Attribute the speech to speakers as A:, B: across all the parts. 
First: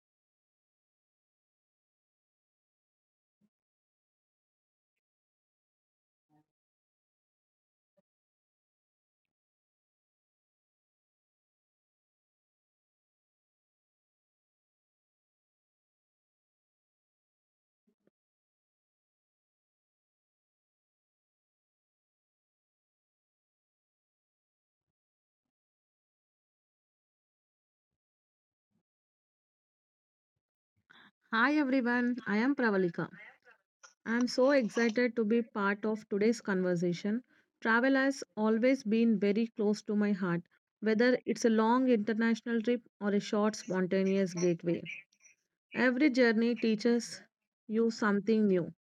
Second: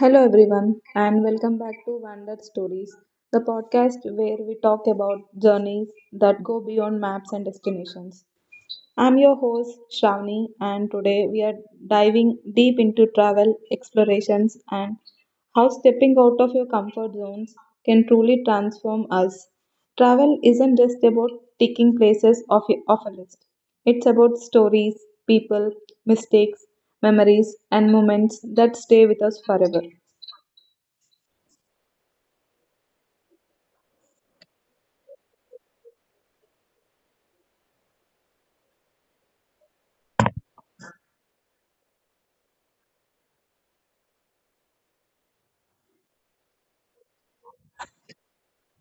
A: Hello, everyone, and welcome back to Wandered Stories, the podcast where we talk about journeys that go beyond maps and destinations. I'm your host, Shravani, and today we are diving deep into travel explorations and how stepping out of your comfort zones can truly transform us. Travel isn't just about ticking places off a list, it's about stories, people, mistakes, memories, and moments that stay with us forever.
B: Hi everyone, I am Pravalika. I am so excited to be part of today's conversation. Travel has always been very close to my heart, whether it's a long international trip or a short spontaneous gateway. Every journey teaches you something new.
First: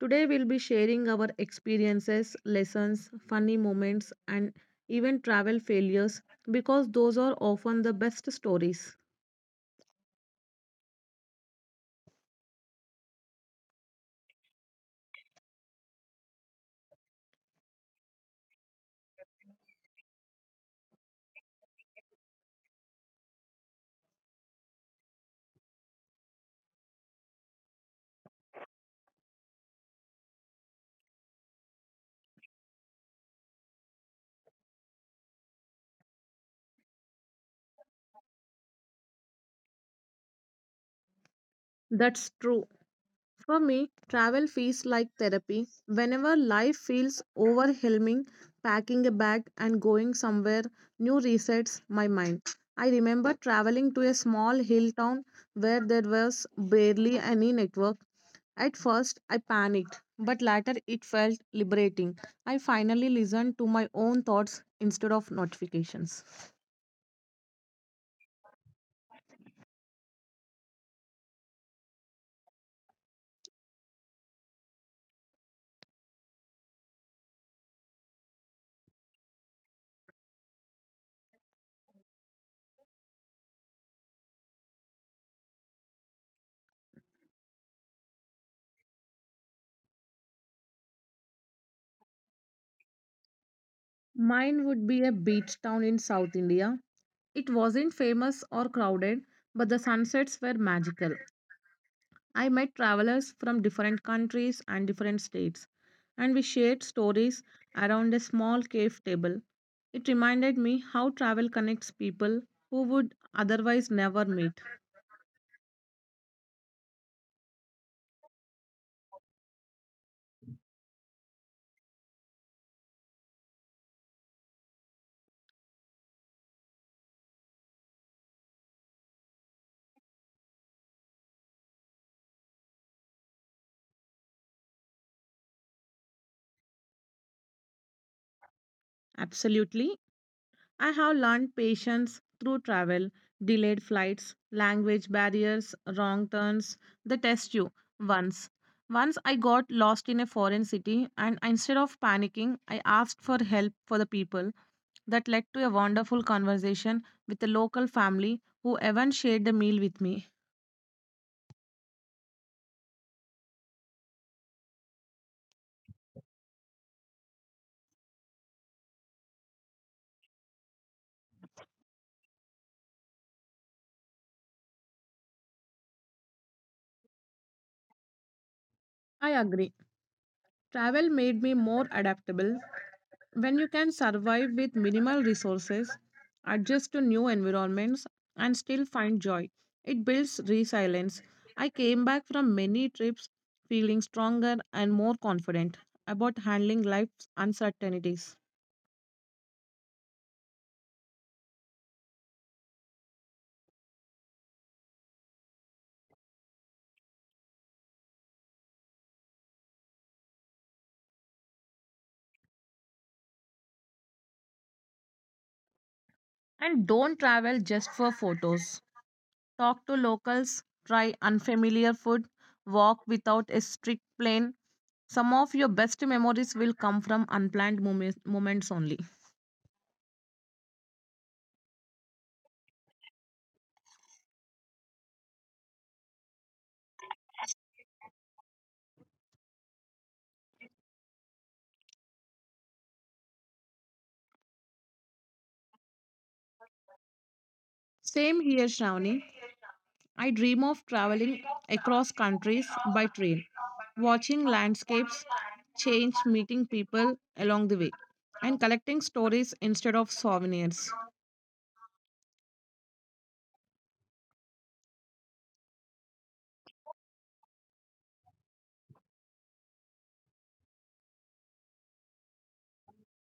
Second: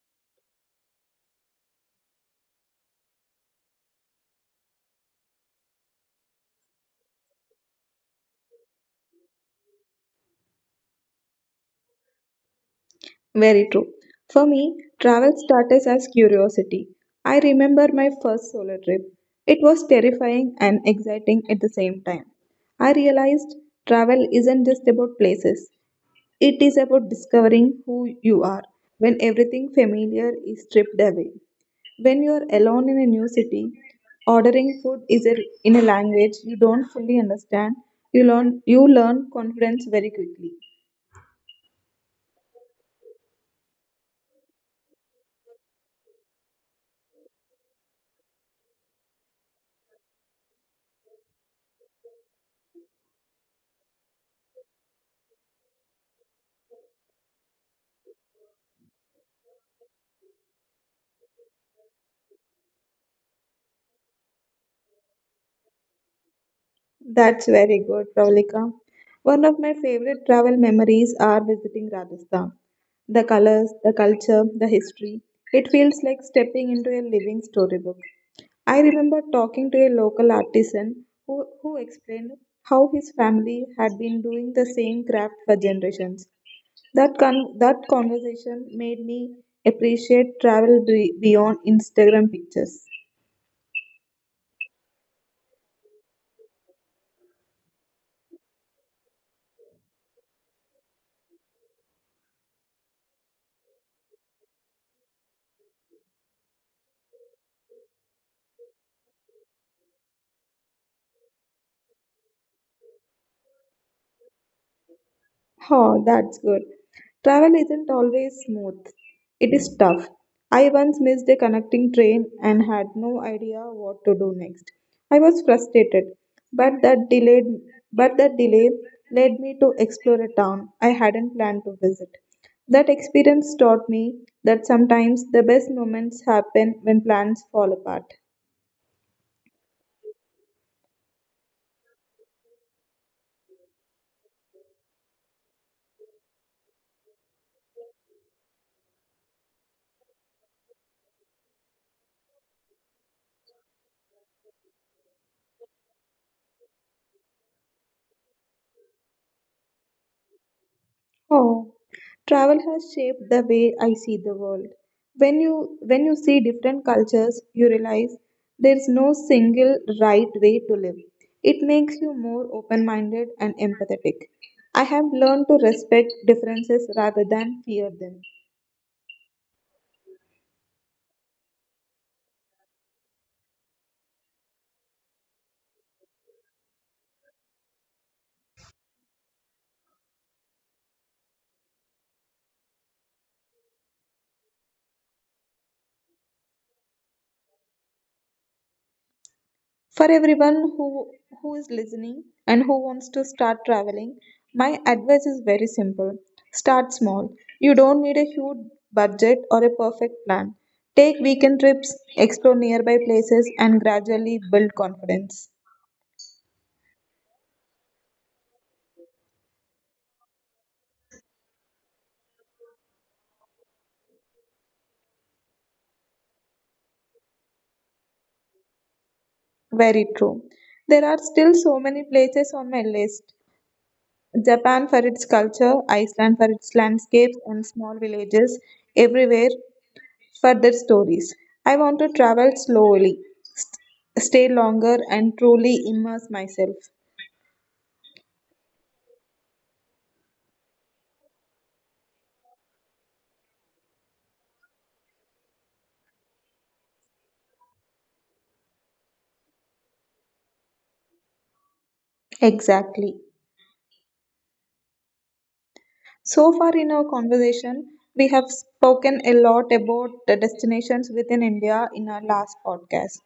B: Today we'll be sharing our experiences, lessons, funny moments and even travel failures because those are often the best stories.
A: Very true. For me, travel started as curiosity. I remember my first solo trip. It was terrifying and exciting at the same time. I realized travel isn't just about places, it is about discovering who you are when everything familiar is stripped away. When you are alone in a new city, ordering food is a, in a language you don't fully understand, you learn confidence very quickly.
B: That's true. For me, travel feels like therapy. Whenever life feels overwhelming, packing a bag and going somewhere new resets my mind. I remember traveling to a small hill town where there was barely any network. At first, I panicked, but later it felt liberating. I finally listened to my own thoughts instead of notifications.
A: That's very good, Pravalika. One of my favorite travel memories are visiting Rajasthan. The colors, the culture, the history. It feels like stepping into a living storybook. I remember talking to a local artisan who explained how his family had been doing the same craft for generations. That conversation made me appreciate beyond Instagram pictures.
B: Mine would be a beach town in South India. It wasn't famous or crowded, but the sunsets were magical. I met travelers from different countries and different states, and we shared stories around a small cave table. It reminded me how travel connects people who would otherwise never meet.
A: Oh, that's good. Travel isn't always smooth. It is tough. I once missed a connecting train and had no idea what to do next. I was frustrated, but that delayed but that delay led me to explore a town I hadn't planned to visit. That experience taught me that sometimes the best moments happen when plans fall apart.
B: Absolutely, I have learned patience through travel, delayed flights, language barriers, wrong turns. They test you once. Once I got lost in a foreign city and instead of panicking, I asked for help for the people. That led to a wonderful conversation with a local family who even shared the meal with me.
A: Oh, travel has shaped the way I see the world. when you when you see different cultures, you realize there is no single right way to live. It makes you more open minded and empathetic. I have learned to respect differences rather than fear them.
B: I agree. Travel made me more adaptable. When you can survive with minimal resources, adjust to new environments, and still find joy, it builds resilience. I came back from many trips feeling stronger and more confident about handling life's uncertainties.
A: For everyone who is listening and who wants to start traveling, my advice is very simple. Start small. You don't need a huge budget or a perfect plan. Take weekend trips, explore nearby places, and gradually build confidence.
B: And don't travel just for photos. Talk to locals, try unfamiliar food, walk without a strict plan. Some of your best memories will come from unplanned moments only.
A: Very true. There are still so many places on my list. Japan for its culture, Iceland for its landscapes and small villages. Everywhere further stories. I want to travel slowly, stay longer, and truly immerse myself.
B: Same here, Shravani. I dream of traveling across countries by train, watching landscapes change, meeting people along the way, and collecting stories instead of souvenirs.
A: Exactly. So far in our conversation, we have spoken a lot about the destinations within India in our last podcast.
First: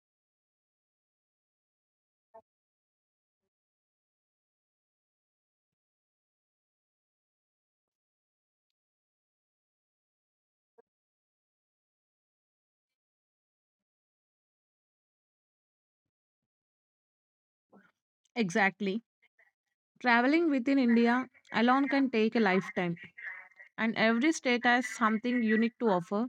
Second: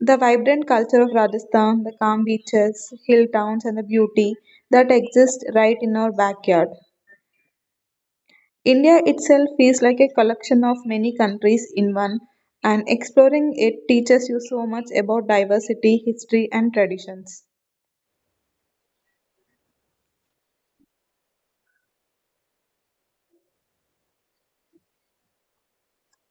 A: The vibrant culture of Rajasthan, the calm beaches, hill towns, and the beauty that exists right in our backyard. India itself feels like a collection of many countries in one, and exploring it teaches you so much about diversity, history, and traditions.
B: Exactly. Traveling within India alone can take a lifetime, and every state has something unique to offer.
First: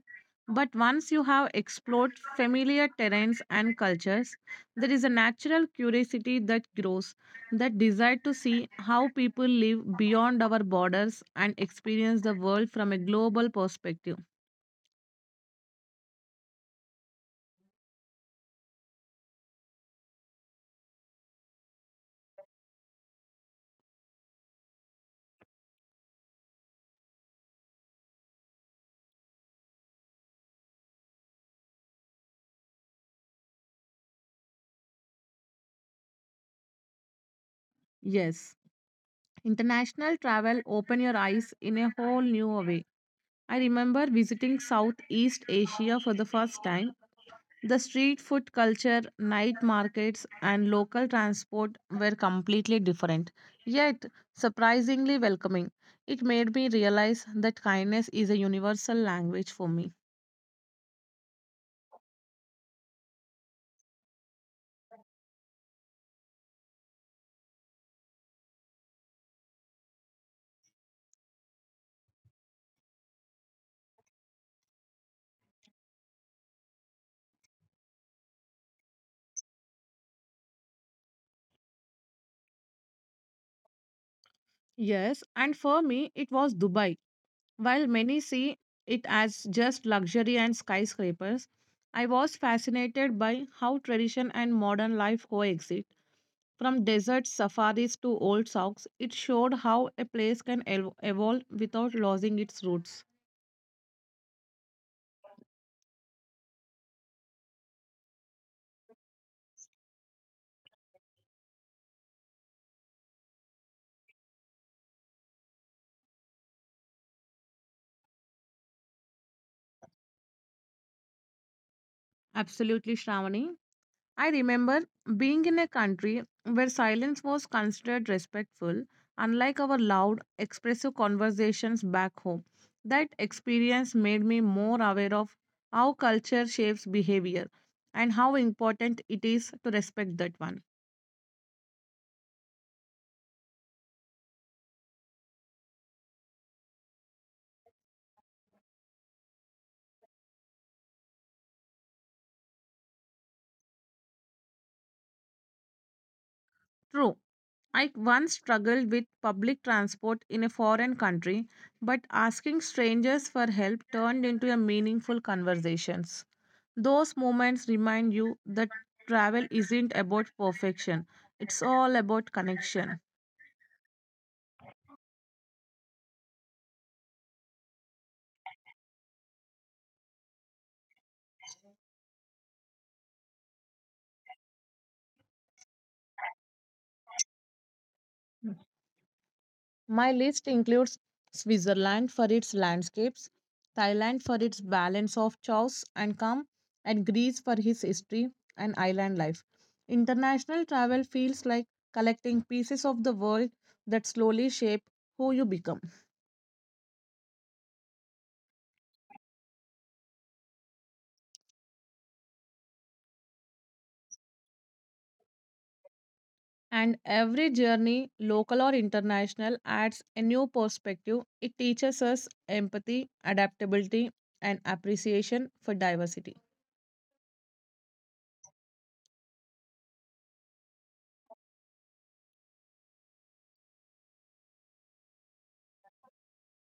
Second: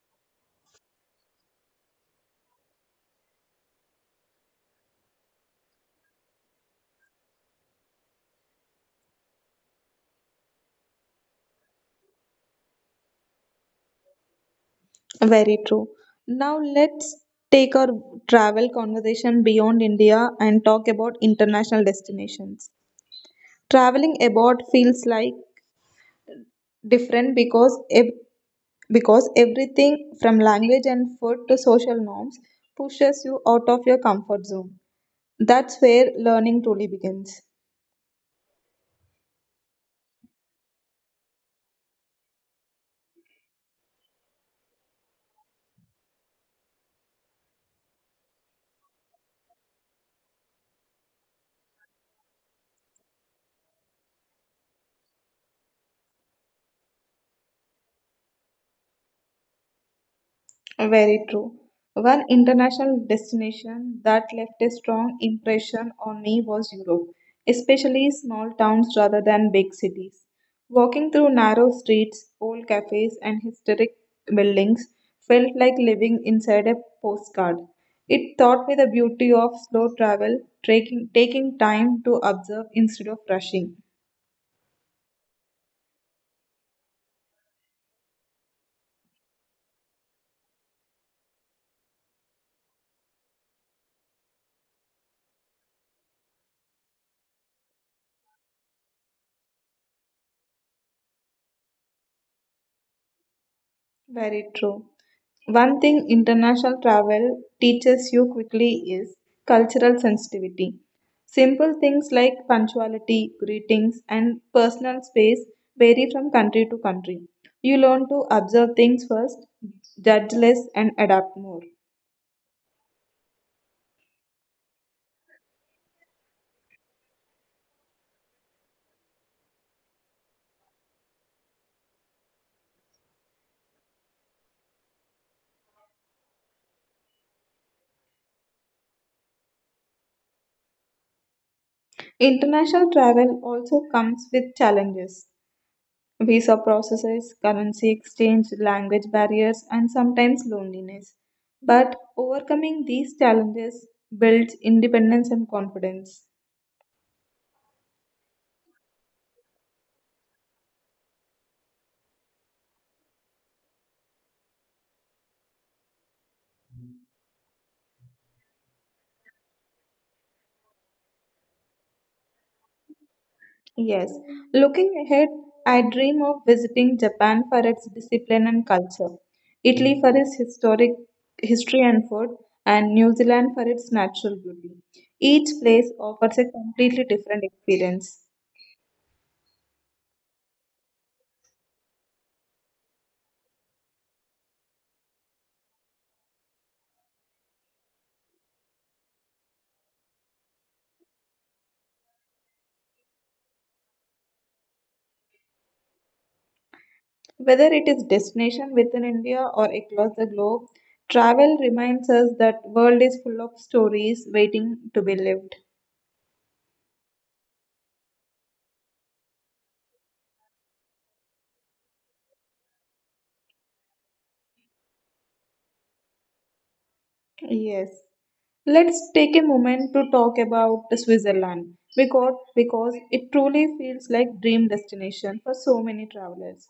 B: But once you have explored familiar terrains and cultures, there is a natural curiosity that grows, that desire to see how people live beyond our borders and experience the world from a global perspective.
A: Very true. Now let's take our travel conversation beyond India and talk about international destinations. Traveling abroad feels like different because everything from language and food to social norms pushes you out of your comfort zone. That's where learning truly begins.
B: Yes, international travel open your eyes in a whole new way. I remember visiting Southeast Asia for the first time. The street food culture, night markets, and local transport were completely different, yet surprisingly welcoming. It made me realize that kindness is a universal language for me.
A: Very true. One international destination that left a strong impression on me was Europe, especially small towns rather than big cities. Walking through narrow streets, old cafes, and historic buildings felt like living inside a postcard. It taught me the beauty of slow travel, taking time to observe instead of rushing.
B: Yes, and for me, it was Dubai. While many see it as just luxury and skyscrapers, I was fascinated by how tradition and modern life coexist. From desert safaris to old socks, it showed how a place can evolve without losing its roots.
A: Very true. One thing international travel teaches you quickly is cultural sensitivity. Simple things like punctuality, greetings, and personal space vary from country to country. You learn to observe things first, judge less, and adapt more.
B: Absolutely, Shravani. I remember being in a country where silence was considered respectful, unlike our loud, expressive conversations back home. That experience made me more aware of how culture shapes behavior and how important it is to respect that one.
A: International travel also comes with challenges. Visa processes, currency exchange, language barriers, and sometimes loneliness. But overcoming these challenges builds independence and confidence.
B: True, I once struggled with public transport in a foreign country, but asking strangers for help turned into a meaningful conversations. Those moments remind you that travel isn't about perfection, it's all about connection.
A: Yes, looking ahead, I dream of visiting Japan for its discipline and culture, Italy for its historic history and food, and New Zealand for its natural beauty. Each place offers a completely different experience.
B: My list includes Switzerland for its landscapes, Thailand for its balance of chaos and calm, and Greece for his history and island life. International travel feels like collecting pieces of the world that slowly shape who you become.
A: Whether it is destination within India or across the globe, travel reminds us that world is full of stories waiting to be lived.
B: And every journey, local or international, adds a new perspective. It teaches us empathy, adaptability, and appreciation for diversity.
A: Yes. Let's take a moment to talk about Switzerland because it truly feels like dream destination for so many travelers.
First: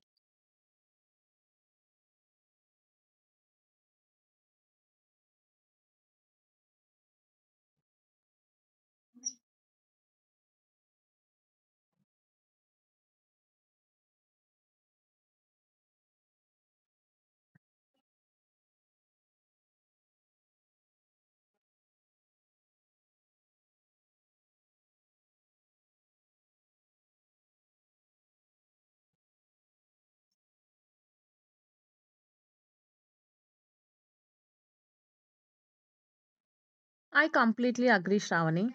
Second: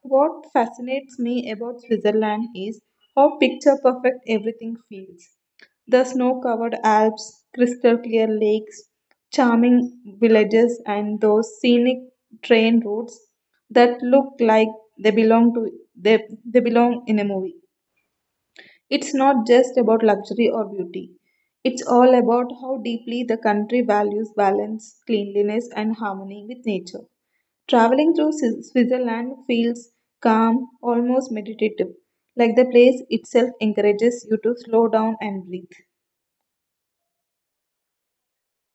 A: What fascinates me about Switzerland is how picture perfect everything feels. The snow-covered Alps, crystal clear lakes, charming villages and those scenic train routes that look like they belong to they, they belong in a movie. It's not just about luxury or beauty. It's all about how deeply the country values balance, cleanliness, and harmony with nature. Traveling through Switzerland feels calm, almost meditative, like the place itself encourages you to slow down and breathe.
B: I completely agree, Shravani.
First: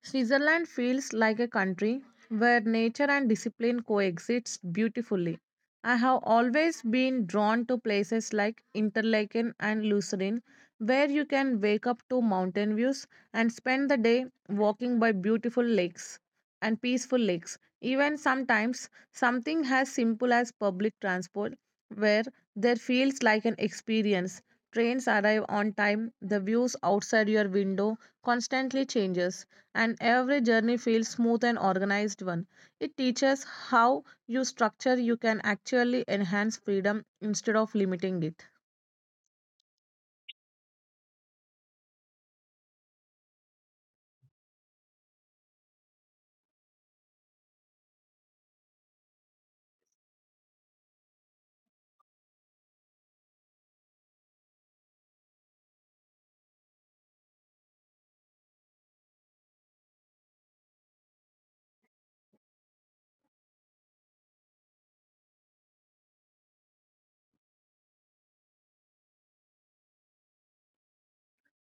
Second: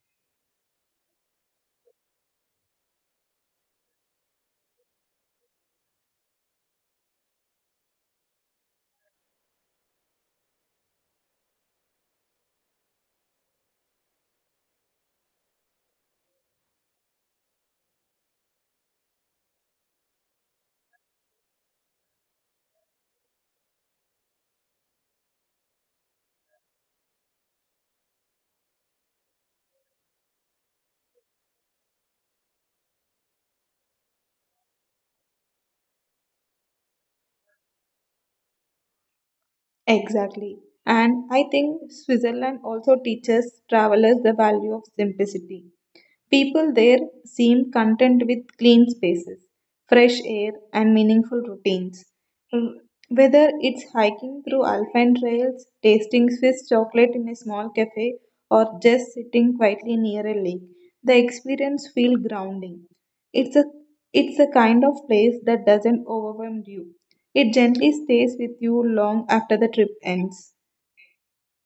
B: Switzerland feels like a country where nature and discipline coexist beautifully. I have always been drawn to places like Interlaken and Lucerne, where you can wake up to mountain views and spend the day walking by beautiful lakes and peaceful lakes. Even sometimes, something as simple as public transport, where there feels like an experience. Trains arrive on time, the views outside your window constantly changes and every journey feels smooth and organized one. It teaches how you structure you can actually enhance freedom instead of limiting it.
A: Exactly. And I think Switzerland also teaches travelers the value of simplicity. People there seem content with clean spaces, fresh air, and meaningful routines. Mm, Whether it's hiking through alpine trails, tasting Swiss chocolate in a small cafe, or just sitting quietly near a lake, the experience feels grounding. It's a it's the kind of place that doesn't overwhelm you. It gently stays with you long after the trip ends.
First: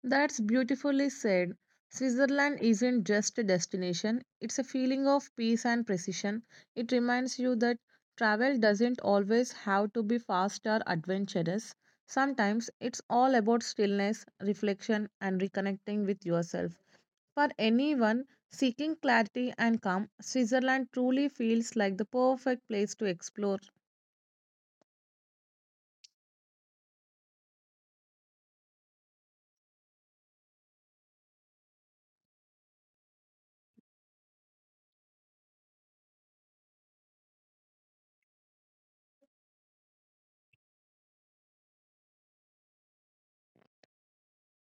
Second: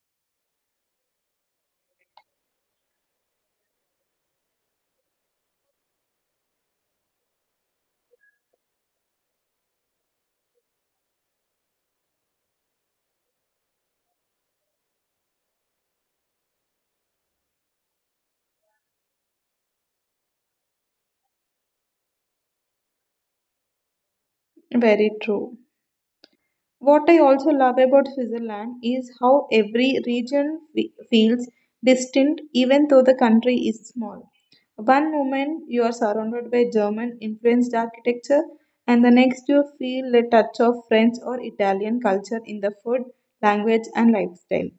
B: That's beautifully said. Switzerland isn't just a destination, it's a feeling of peace and precision. It reminds you that travel doesn't always have to be fast or adventurous. Sometimes it's all about stillness, reflection, and reconnecting with yourself. For anyone seeking clarity and calm, Switzerland truly feels like the perfect place to explore.
A: Very true. What I also love about Switzerland is how every region feels distinct even though the country is small. One moment you are surrounded by German influenced architecture, and the next you feel a touch of French or Italian culture in the food, language, and lifestyle.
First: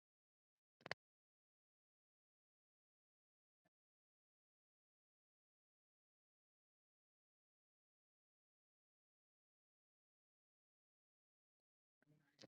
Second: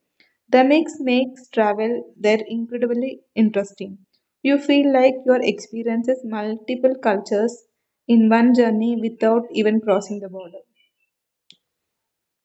A: The mix makes travel there incredibly interesting. You feel like your experiences multiple cultures in one journey without even crossing the border.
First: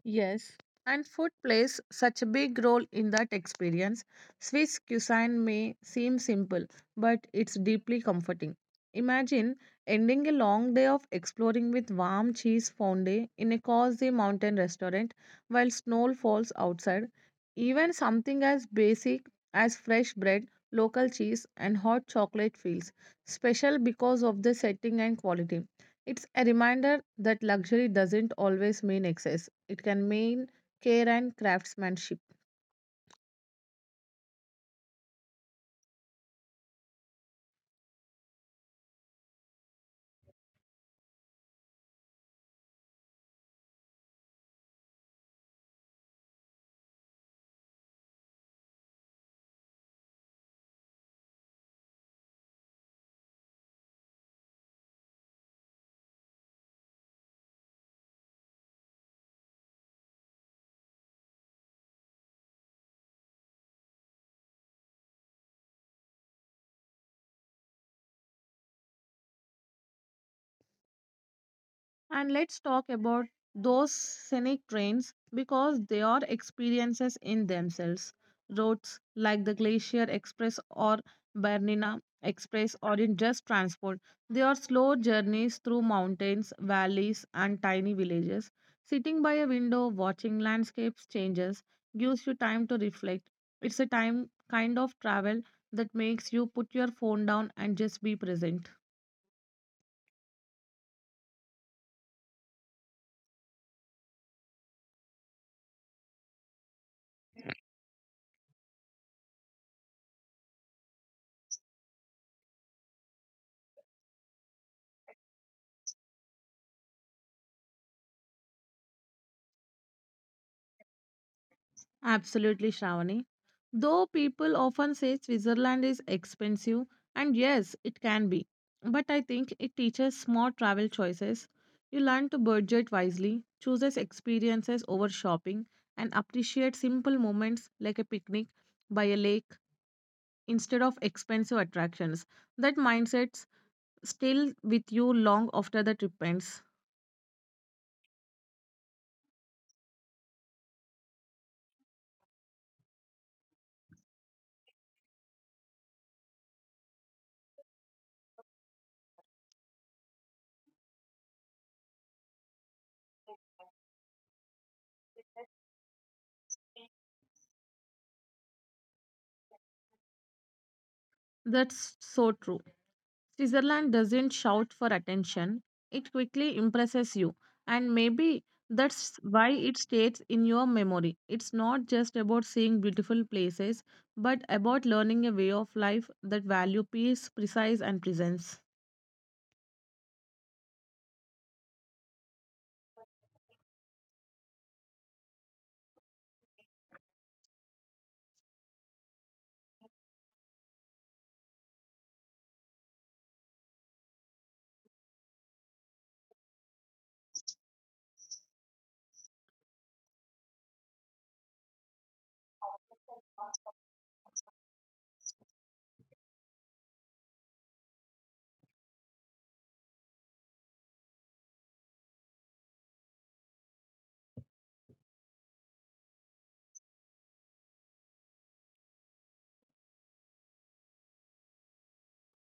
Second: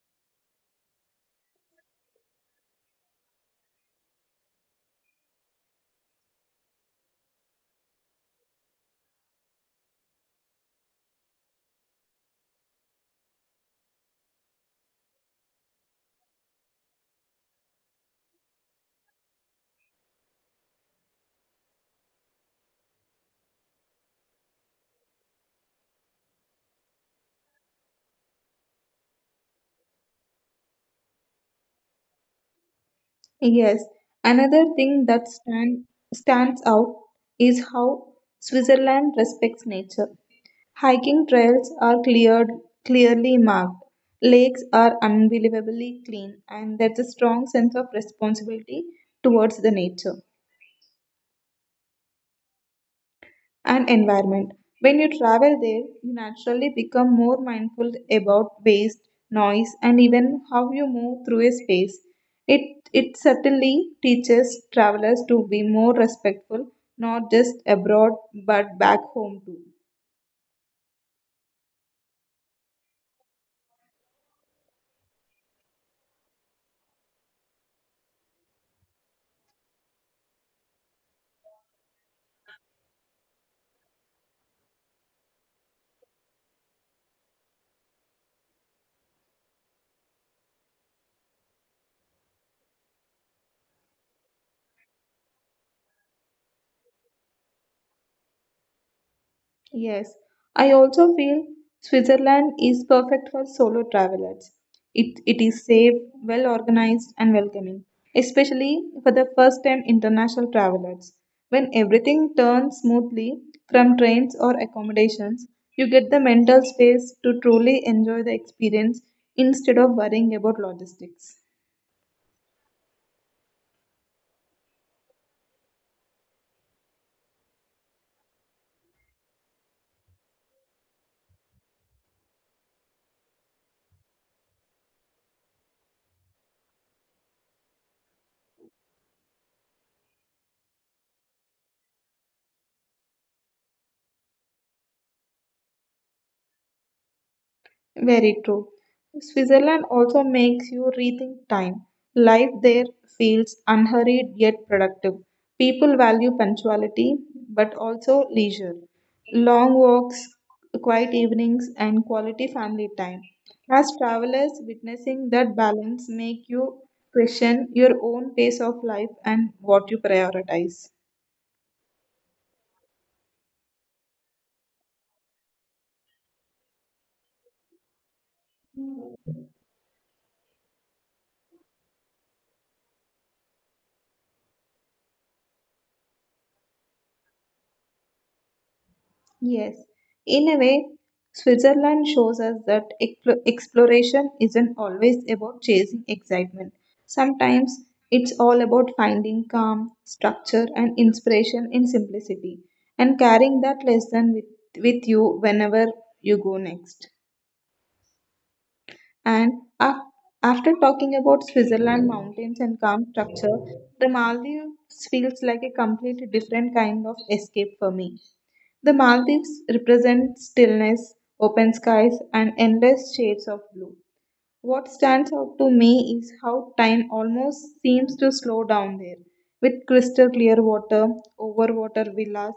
B: Yes, and food plays such a big role in that experience. Swiss cuisine may seem simple, but it's deeply comforting. Imagine ending a long day of exploring with warm cheese fondue in a cozy mountain restaurant while snow falls outside. Even something as basic as fresh bread, local cheese, and hot chocolate feels special because of the setting and quality. It's a reminder that luxury doesn't always mean excess, it can mean care and craftsmanship.
A: Yes, another thing stands out is how Switzerland respects nature. Hiking trails are cleared, clearly marked. Lakes are unbelievably clean, and there's a strong sense of responsibility towards the nature. And environment. When you travel there, you naturally become more mindful about waste, noise, and even how you move through a space. It certainly teaches travelers to be more respectful, not just abroad but back home too.
B: And let's talk about those scenic trains because they are experiences in themselves. Roads like the Glacier Express or Bernina Express aren't just transport, they are slow journeys through mountains, valleys, and tiny villages. Sitting by a window, watching landscapes changes, gives you time to reflect. It's a time kind of travel that makes you put your phone down and just be present.
A: Yes, I also feel Switzerland is perfect for solo travelers. It is safe, well organized, and welcoming, especially for the first time international travelers. When everything turns smoothly from trains or accommodations, you get the mental space to truly enjoy the experience instead of worrying about logistics.
B: Absolutely, Shravani. Though people often say Switzerland is expensive, and yes, it can be, but I think it teaches smart travel choices. You learn to budget wisely, chooses experiences over shopping, and appreciate simple moments like a picnic by a lake instead of expensive attractions. That mindset still with you long after the trip ends.
A: Very true. Switzerland also makes you rethink time. Life there feels unhurried yet productive. People value punctuality but also leisure. Long walks, quiet evenings, and quality family time. As travelers, witnessing that balance make you question your own pace of life and what you prioritize.
B: That's so true. Switzerland doesn't shout for attention, it quickly impresses you, and maybe that's why it stays in your memory. It's not just about seeing beautiful places, but about learning a way of life that value peace, precise, and presence.
A: Yes, in a way, Switzerland shows us that exploration isn't always about chasing excitement. Sometimes it's all about finding calm, structure, and inspiration in simplicity, and carrying that with you whenever you go next. And af- after talking about Switzerland mountains and calm structure, the Maldives feels like a completely different kind of escape for me. The Maldives represent stillness, open skies, and endless shades of blue. What stands out to me is how time almost seems to slow down there, with crystal clear water, overwater villas,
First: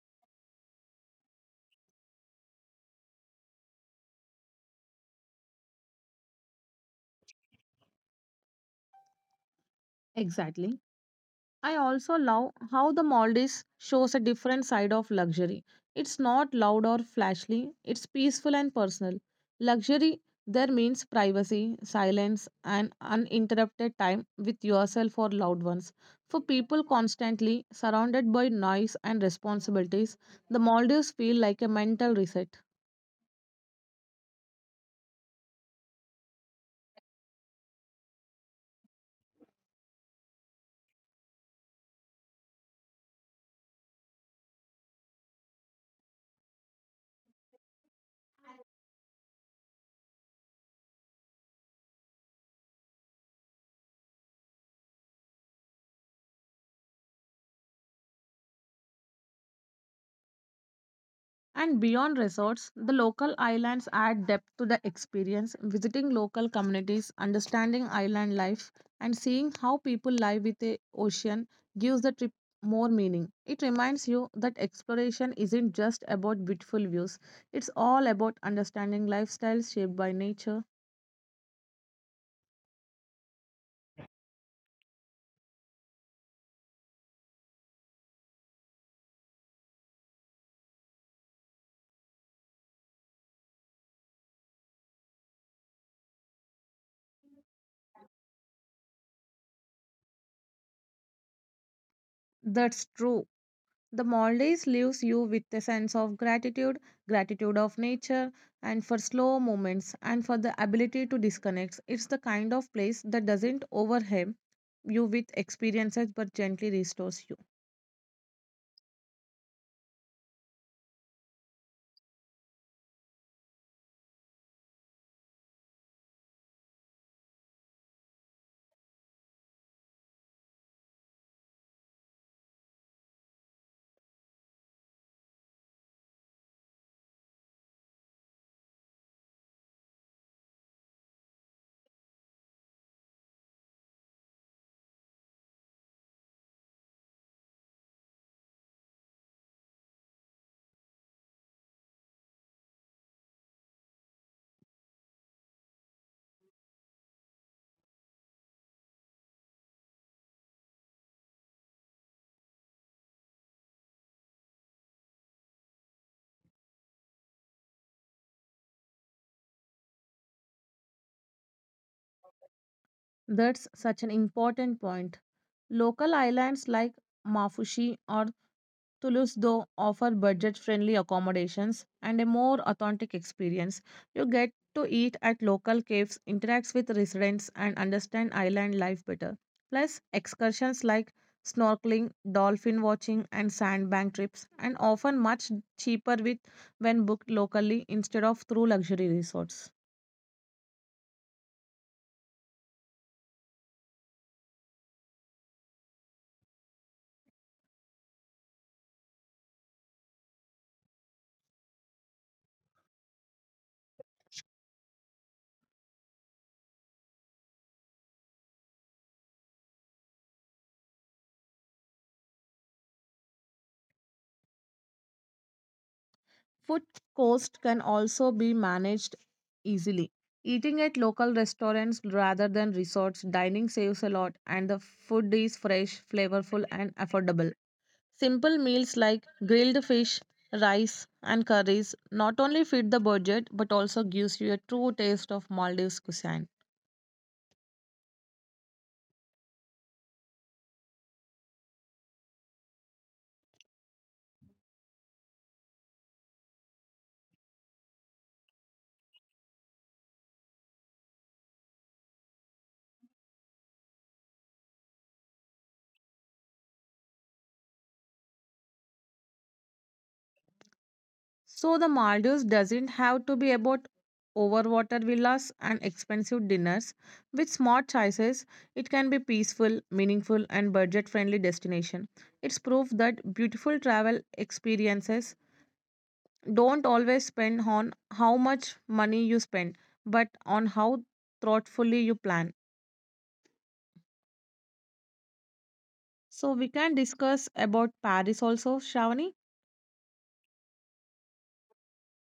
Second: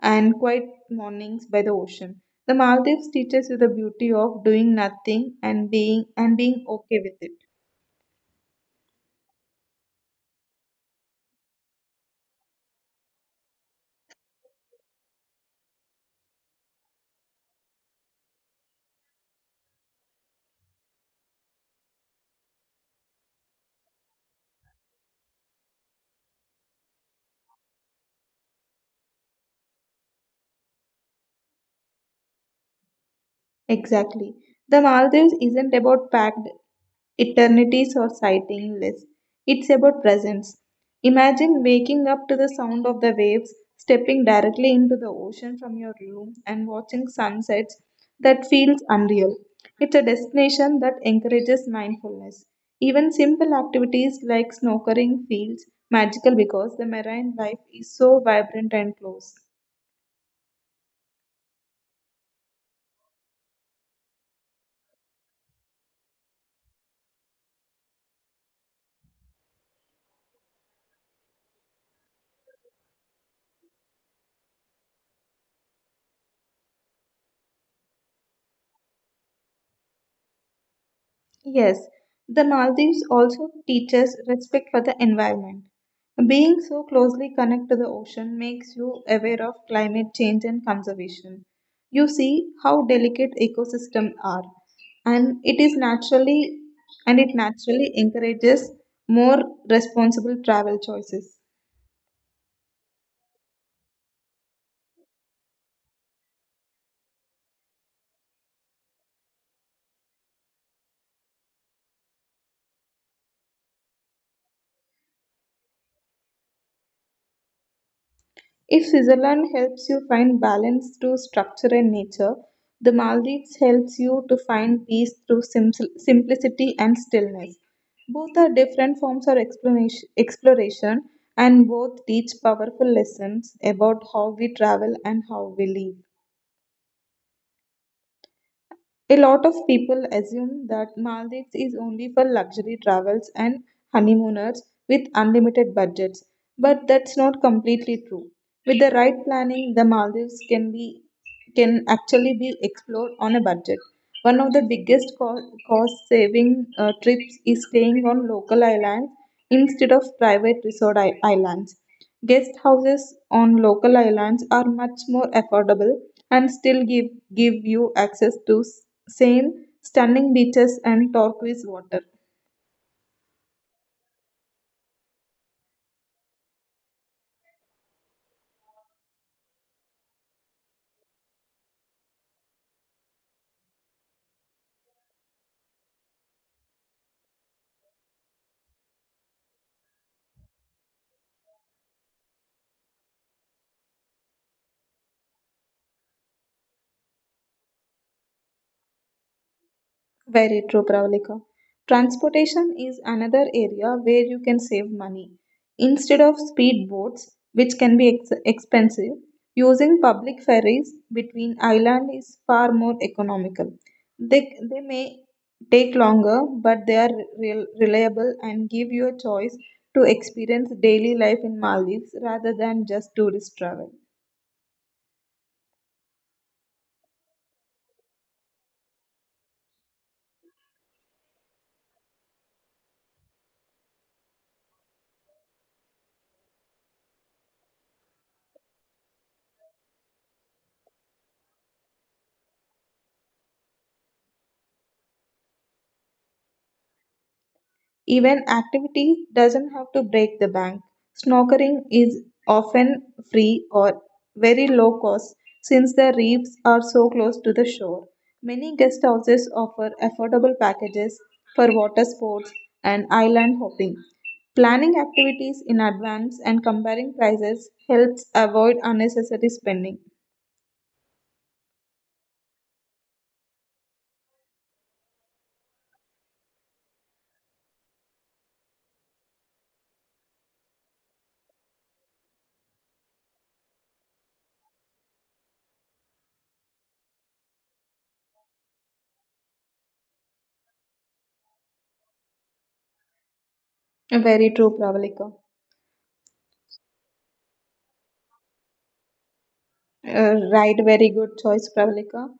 A: and quiet mornings by the ocean. The Maldives teaches you the beauty of doing nothing and being okay with it.
B: Exactly. I also love how the Maldives shows a different side of luxury. It's not loud or flashy, it's peaceful and personal. Luxury there means privacy, silence, and uninterrupted time with yourself or loved ones. For people constantly surrounded by noise and responsibilities, the Maldives feel like a mental reset.
A: Exactly. The Maldives isn't about packed eternities or sighting lists. It's about presence. Imagine waking up to the sound of the waves, stepping directly into the ocean from your room, and watching sunsets that feels unreal. It's a destination that encourages mindfulness. Even simple activities like snorkeling feels magical because the marine life is so vibrant and close.
B: And beyond resorts, the local islands add depth to the experience. Visiting local communities, understanding island life, and seeing how people live with the ocean gives the trip more meaning. It reminds you that exploration isn't just about beautiful views, it's all about understanding lifestyles shaped by nature.
A: Yes, the Maldives also teaches respect for the environment. Being so closely connected to the ocean makes you aware of climate change and conservation. You see how delicate ecosystems are, and it naturally encourages more responsible travel choices.
B: That's true. The Maldives leaves you with a sense of gratitude, gratitude of nature, and for slow moments, and for the ability to disconnect. It's the kind of place that doesn't overwhelm you with experiences but gently restores you.
A: If Switzerland helps you find balance through structure and nature, the Maldives helps you to find peace through simplicity and stillness. Both are different forms of exploration, and both teach powerful lessons about how we travel and how we live. A lot of people assume that Maldives is only for luxury travels and honeymooners with unlimited budgets, but that's not completely true. With the right planning, the Maldives can be can actually be explored on a budget. One of the biggest cost saving trips is staying on local islands instead of private resort islands. Guest houses on local islands are much more affordable and give you access to same stunning beaches and turquoise water.
B: That's such an important point. Local islands like Mafushi or Toulouse, though, offer budget-friendly accommodations and a more authentic experience. You get to eat at local caves, interact with residents, and understand island life better. Plus, excursions like snorkeling, dolphin watching, and sandbank trips, and often much cheaper with when booked locally instead of through luxury resorts.
A: Very true, Pravalika. Transportation is another area where you can save money. Instead of speedboats, which can be expensive, using public ferries between islands is far more economical. They may take longer, but they are reliable and give you a choice to experience daily life in Maldives rather than just tourist travel.
B: Food cost can also be managed easily. Eating at local restaurants rather than resorts, dining saves a lot, and the food is fresh, flavorful, and affordable. Simple meals like grilled fish, rice, and curries not only fit the budget but also gives you a true taste of Maldives cuisine.
A: Even activity doesn't have to break the bank. Snorkeling is often free or very low cost since the reefs are so close to the shore. Many guest houses offer affordable packages for water sports and island hopping. Planning activities in advance and comparing prices helps avoid unnecessary spending.
B: So the Maldives doesn't have to be about overwater villas and expensive dinners. With smart choices, it can be peaceful, meaningful and budget-friendly destination. It's proof that beautiful travel experiences don't always spend on how much money you spend, but on how thoughtfully you plan.
A: Very true, Pravalika.
B: So we can discuss about Paris also, Shravani.
A: Right, very good choice, Pravalika.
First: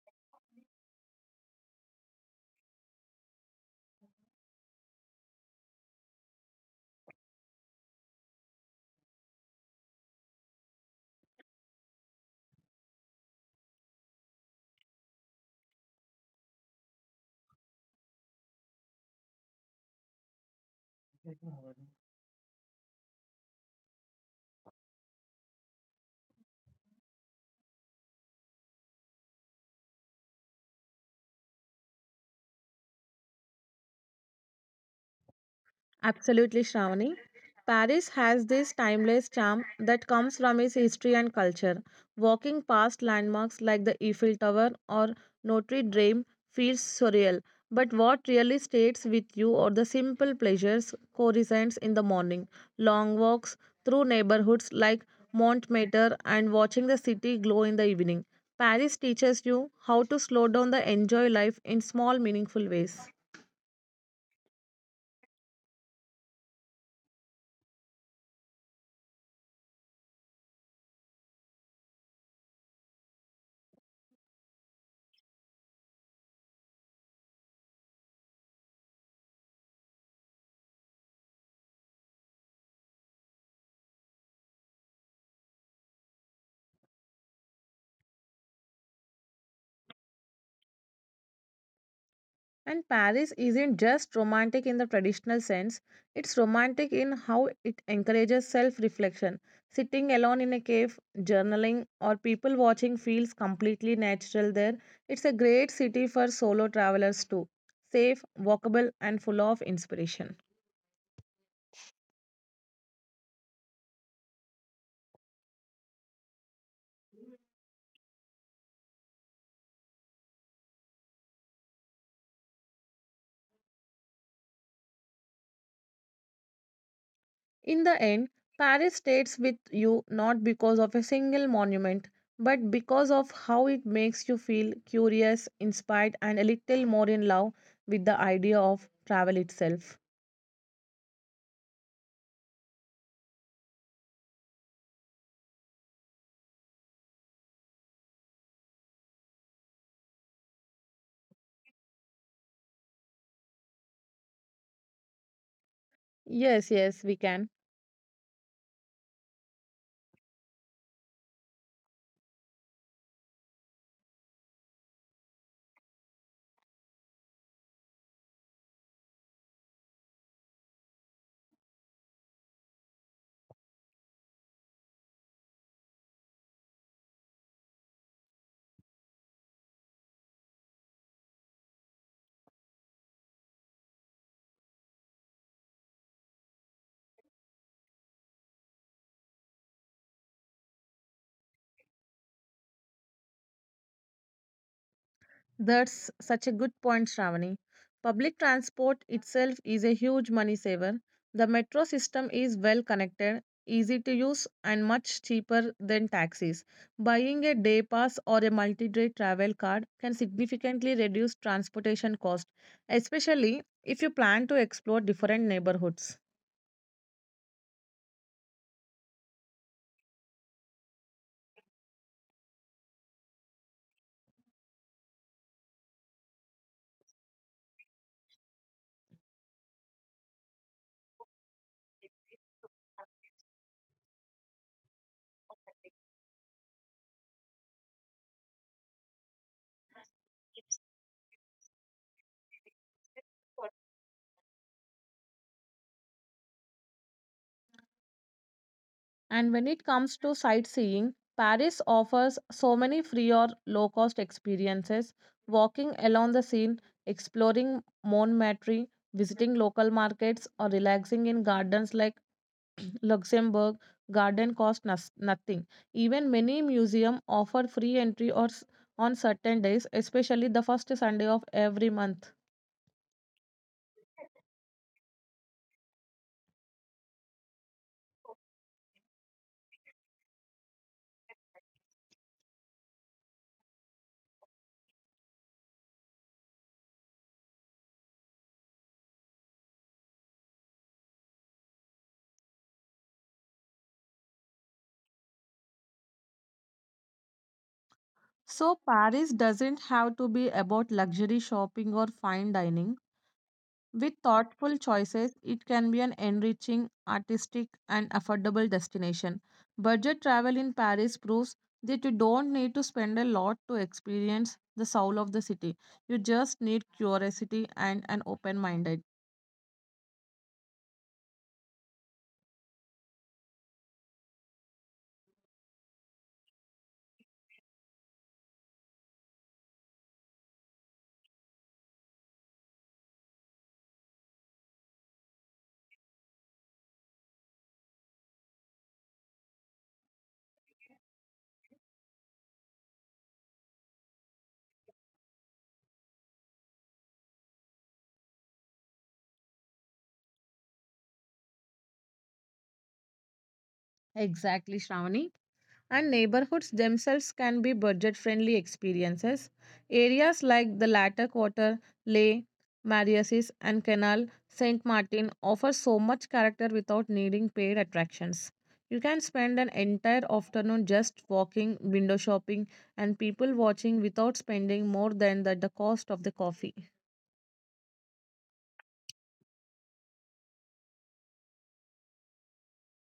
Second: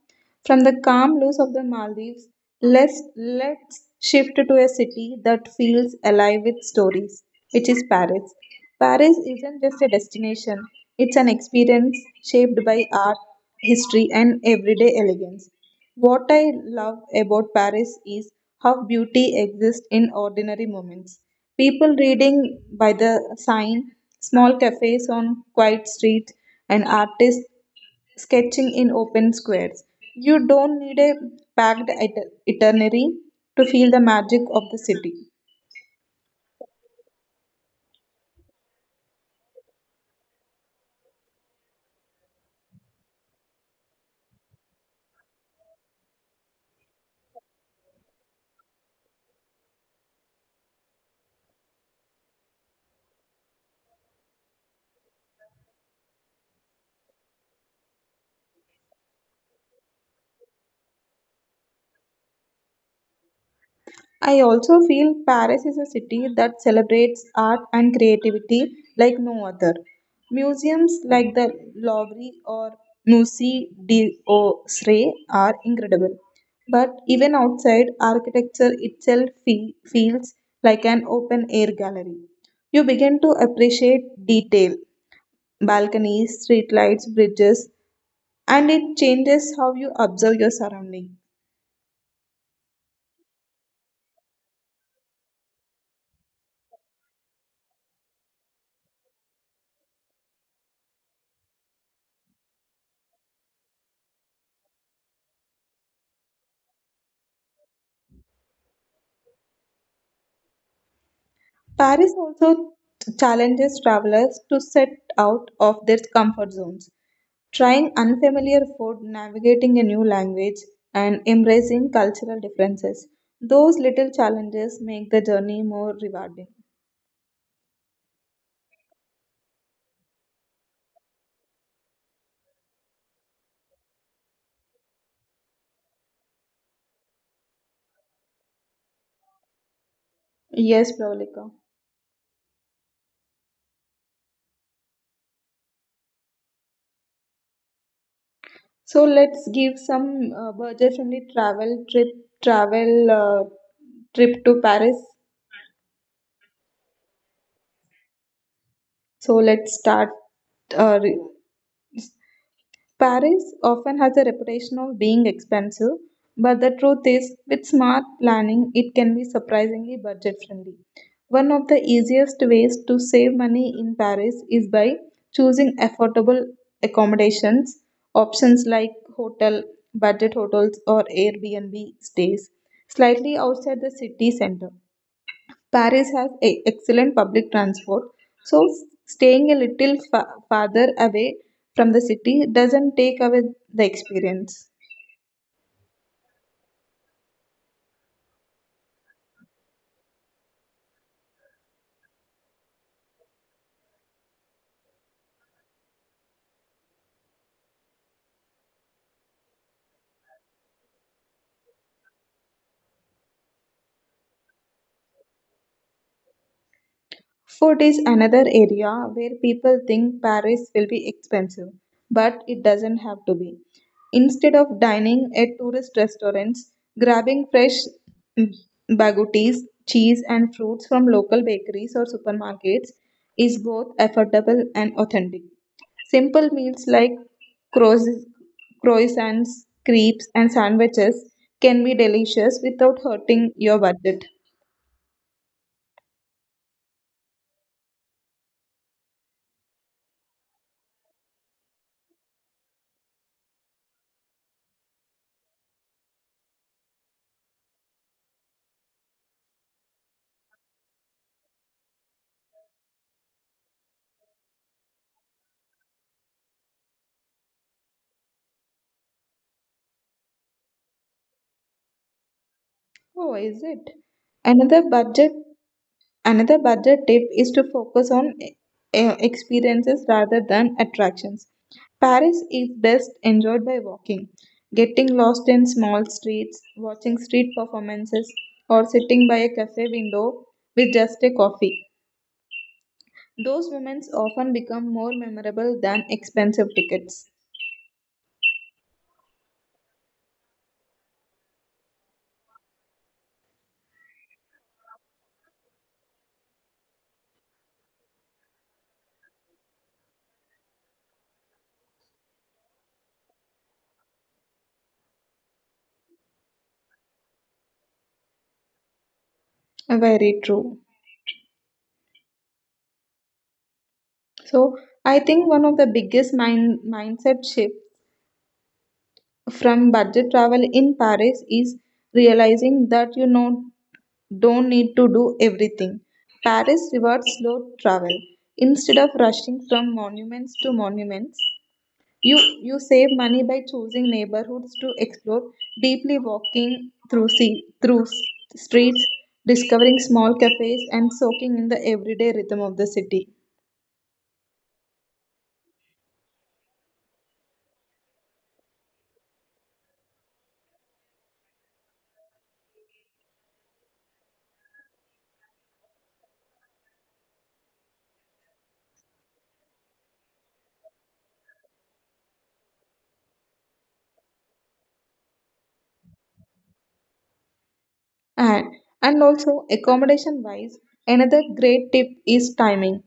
A: From the calm blues of the Maldives, let's shift to a city that feels alive with stories, which is Paris. Paris isn't just a destination, it's an experience shaped by art, history, and everyday elegance. What I love about Paris is how beauty exists in ordinary moments. People reading by the sign, small cafes on quiet streets, and artists sketching in open squares. You don't need a packed it- itinerary to feel the magic of the city.
B: Absolutely, Shravani. Paris has this timeless charm that comes from its history and culture. Walking past landmarks like the Eiffel Tower or Notre Dame feels surreal, but what really stays with you are the simple pleasures courtesans in the morning, long walks through neighborhoods like Montmartre, and watching the city glow in the evening. Paris teaches you how to slow down the enjoy life in small, meaningful ways.
A: I also feel Paris is a city that celebrates art and creativity like no other. Museums like the Louvre or Musée d'Orsay are incredible. But even outside, architecture itself feels like an open air gallery. You begin to appreciate detail, balconies, streetlights, bridges, and it changes how you observe your surroundings.
B: And Paris isn't just romantic in the traditional sense, it's romantic in how it encourages self reflection. Sitting alone in a cave, journaling, or people watching feels completely natural there. It's a great city for solo travelers too, safe, walkable, and full of inspiration.
A: Paris also challenges travelers to set out of their comfort zones, trying unfamiliar food, navigating a new language, and embracing cultural differences. Those little challenges make the journey more rewarding.
B: In the end, Paris stays with you not because of a single monument, but because of how it makes you feel curious, inspired, and a little more in love with the idea of travel itself.
A: Yes, Pravalika. So let's give some budget-friendly travel trip to Paris.
B: Yes, yes, we can.
A: So let's start. Uh, re- Paris often has a reputation of being expensive, but the truth is, with smart planning, it can be surprisingly budget friendly. One of the easiest ways to save money in Paris is by choosing affordable accommodations, options like hotel, budget hotels, or Airbnb stays slightly outside the city center. Paris has excellent public transport, so staying a little farther away from the city doesn't take away the experience.
B: That's such a good point, Shravani. Public transport itself is a huge money saver. The metro system is well connected, easy to use, and much cheaper than taxis. Buying a day pass or a multi day travel card can significantly reduce transportation cost, especially if you plan to explore different neighborhoods.
A: Food is another area where people think Paris will be expensive, but it doesn't have to be. Instead of dining at tourist restaurants, grabbing fresh mm, baguettes, cheese, and fruits from local bakeries or supermarkets is both affordable and authentic. Simple meals like croiss- croissants, crepes, and sandwiches can be delicious without hurting your budget.
B: And when it comes to sightseeing, Paris offers so many free or low cost experiences walking along the Seine, exploring Montmartre, visiting local markets, or relaxing in gardens like Luxembourg. Garden cost nothing. Even many museums offer free entry or on certain days, especially the first Sunday of every month.
A: Oh, is it? Another budget Another budget tip is to focus on experiences rather than attractions. Paris is best enjoyed by walking, getting lost in small streets, watching street performances, or sitting by a cafe window with just a coffee. Those moments often become more memorable than expensive tickets.
B: So, Paris doesn't have to be about luxury shopping or fine dining. With thoughtful choices, it can be an enriching, artistic, and affordable destination. Budget travel in Paris proves that you don't need to spend a lot to experience the soul of the city. You just need curiosity and an open minded.
A: Very true. So, I think one of the biggest mindset shifts from budget travel in Paris is realizing that you know don't need to do everything. Paris rewards slow travel. Instead of rushing from monuments to monuments, you save money by choosing neighborhoods to explore, deeply walking through, streets, discovering small cafes, and soaking in the everyday rhythm of the city.
B: Exactly, Shravani, and neighborhoods themselves can be budget friendly experiences. Areas like the latter quarter, Leh, Mariasis, and Canal Saint Martin offer so much character without needing paid attractions. You can spend an entire afternoon just walking, window shopping, and people watching without spending more than the cost of the coffee.
A: And, and also, accommodation wise, another great tip is timing.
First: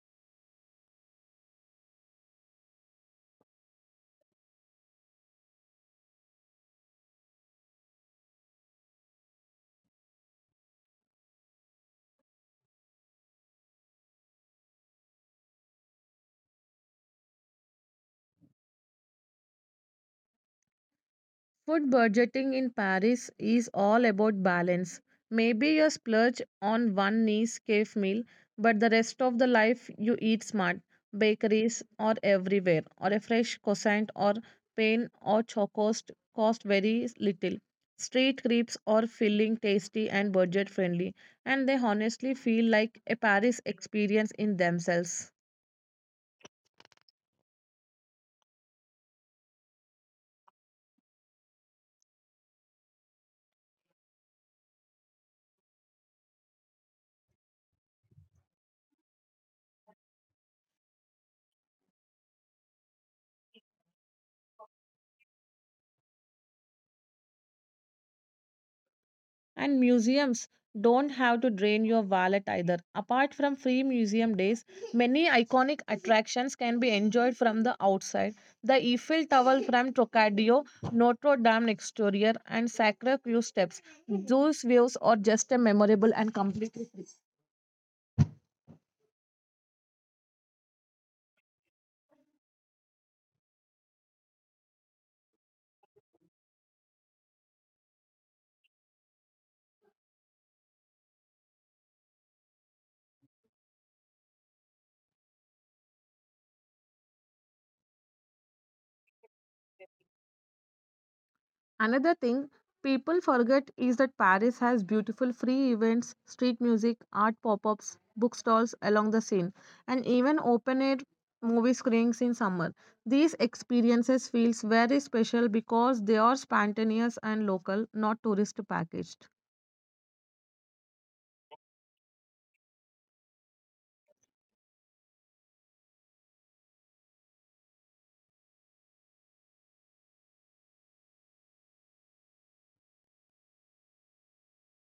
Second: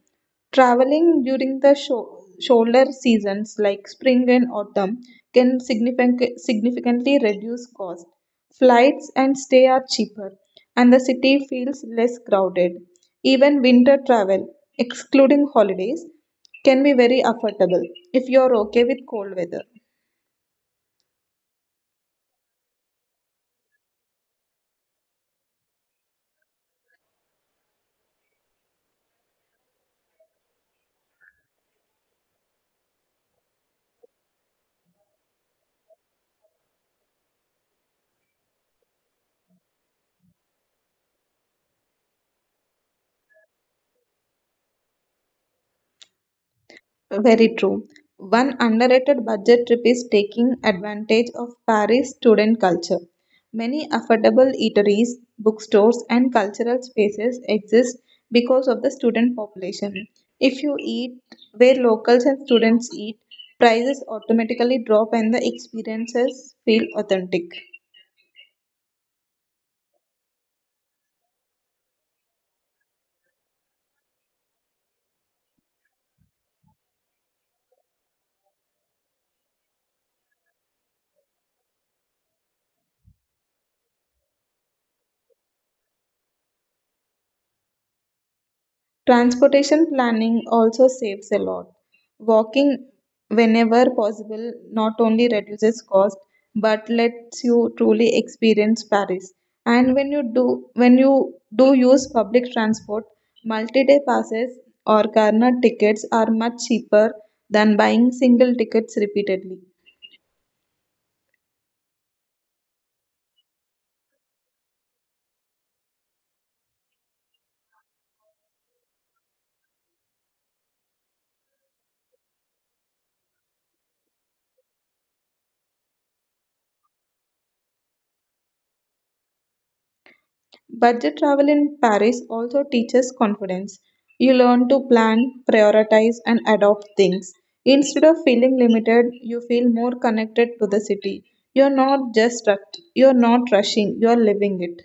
A: Traveling during the shoulder seasons like spring and autumn can significantly reduce cost. Flights and stay are cheaper, and the city feels less crowded. Even winter travel, excluding holidays, can be very affordable if you're okay with cold weather.
B: Food budgeting in Paris is all about balance. Maybe you splurge on one nice cave meal, but the rest of the life you eat smart. Bakeries are everywhere, or a fresh croissant or pain or chocos cost very little. Street crepes are filling, tasty, and budget friendly, and they honestly feel like a Paris experience in themselves.
A: Very true. One underrated budget trip is taking advantage of Paris student culture. Many affordable eateries, bookstores, and cultural spaces exist because of the student population. If you eat where locals and students eat, prices automatically drop and the experiences feel authentic.
B: And museums don't have to drain your wallet either. Apart from free museum days, many iconic attractions can be enjoyed from the outside. The Eiffel Tower from Trocadero, Notre Dame exterior, and Sacre Cœur steps. Those views are just a memorable and completely free.
A: Transportation planning also saves a lot. Walking whenever possible not only reduces cost but lets you truly experience Paris. And when you do use public transport, multi-day passes or corner tickets are much cheaper than buying single tickets repeatedly.
B: Another thing people forget is that Paris has beautiful free events, street music, art pop ups, bookstalls along the Seine, and even open air movie screenings in summer. These experiences feels very special because they are spontaneous and local, not tourist packaged.
A: Budget travel in Paris also teaches confidence. You learn to plan, prioritize, and adopt things. Instead of feeling limited, you feel more connected to the city. You're not rushing, you're living it.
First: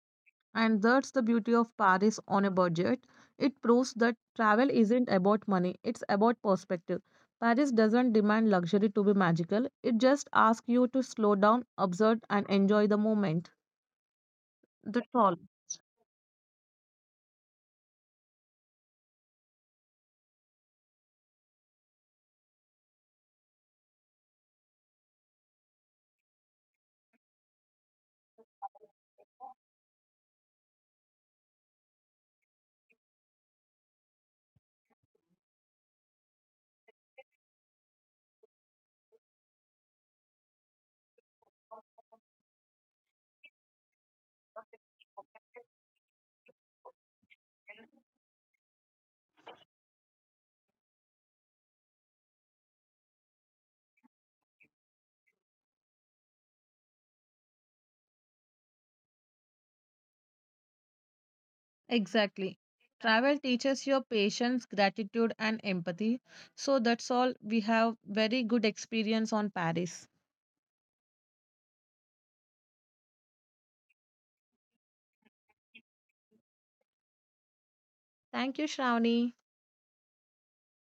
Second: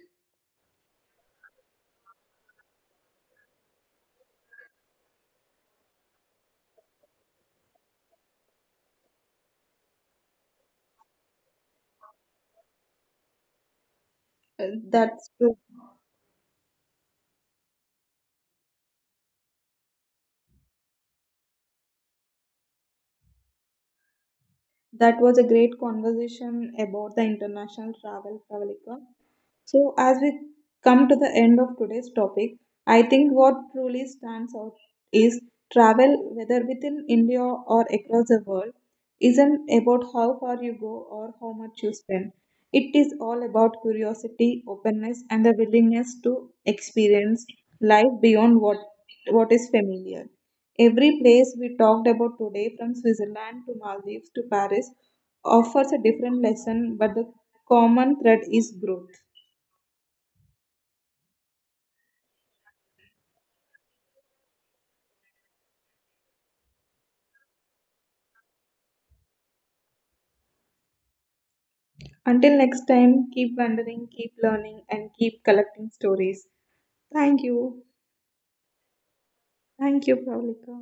B: And that's the beauty of Paris on a budget. It proves that travel isn't about money, it's about perspective. Paris doesn't demand luxury to be magical, it just asks you to slow down, observe, and enjoy the moment.
A: Uh,
B: That's
A: That's
B: all.
A: true. That was a great conversation about the international travel, Pravalika. So, as we come to the end of today's topic, I think what truly stands out is travel, whether within India or across the world, isn't about how far you go or how much you spend. It is all about curiosity, openness, and the willingness to experience life beyond what is familiar. Every place we talked about today, from Switzerland to Maldives to Paris, offers a different lesson, but the common thread is growth.
B: Exactly. Travel teaches your patience, gratitude, and empathy. So that's all. We have very good experience on Paris.
A: Until next time, keep wondering, keep learning, and keep collecting stories. Thank you.
B: Thank you, Shravani.
A: Thank you, Pravalika.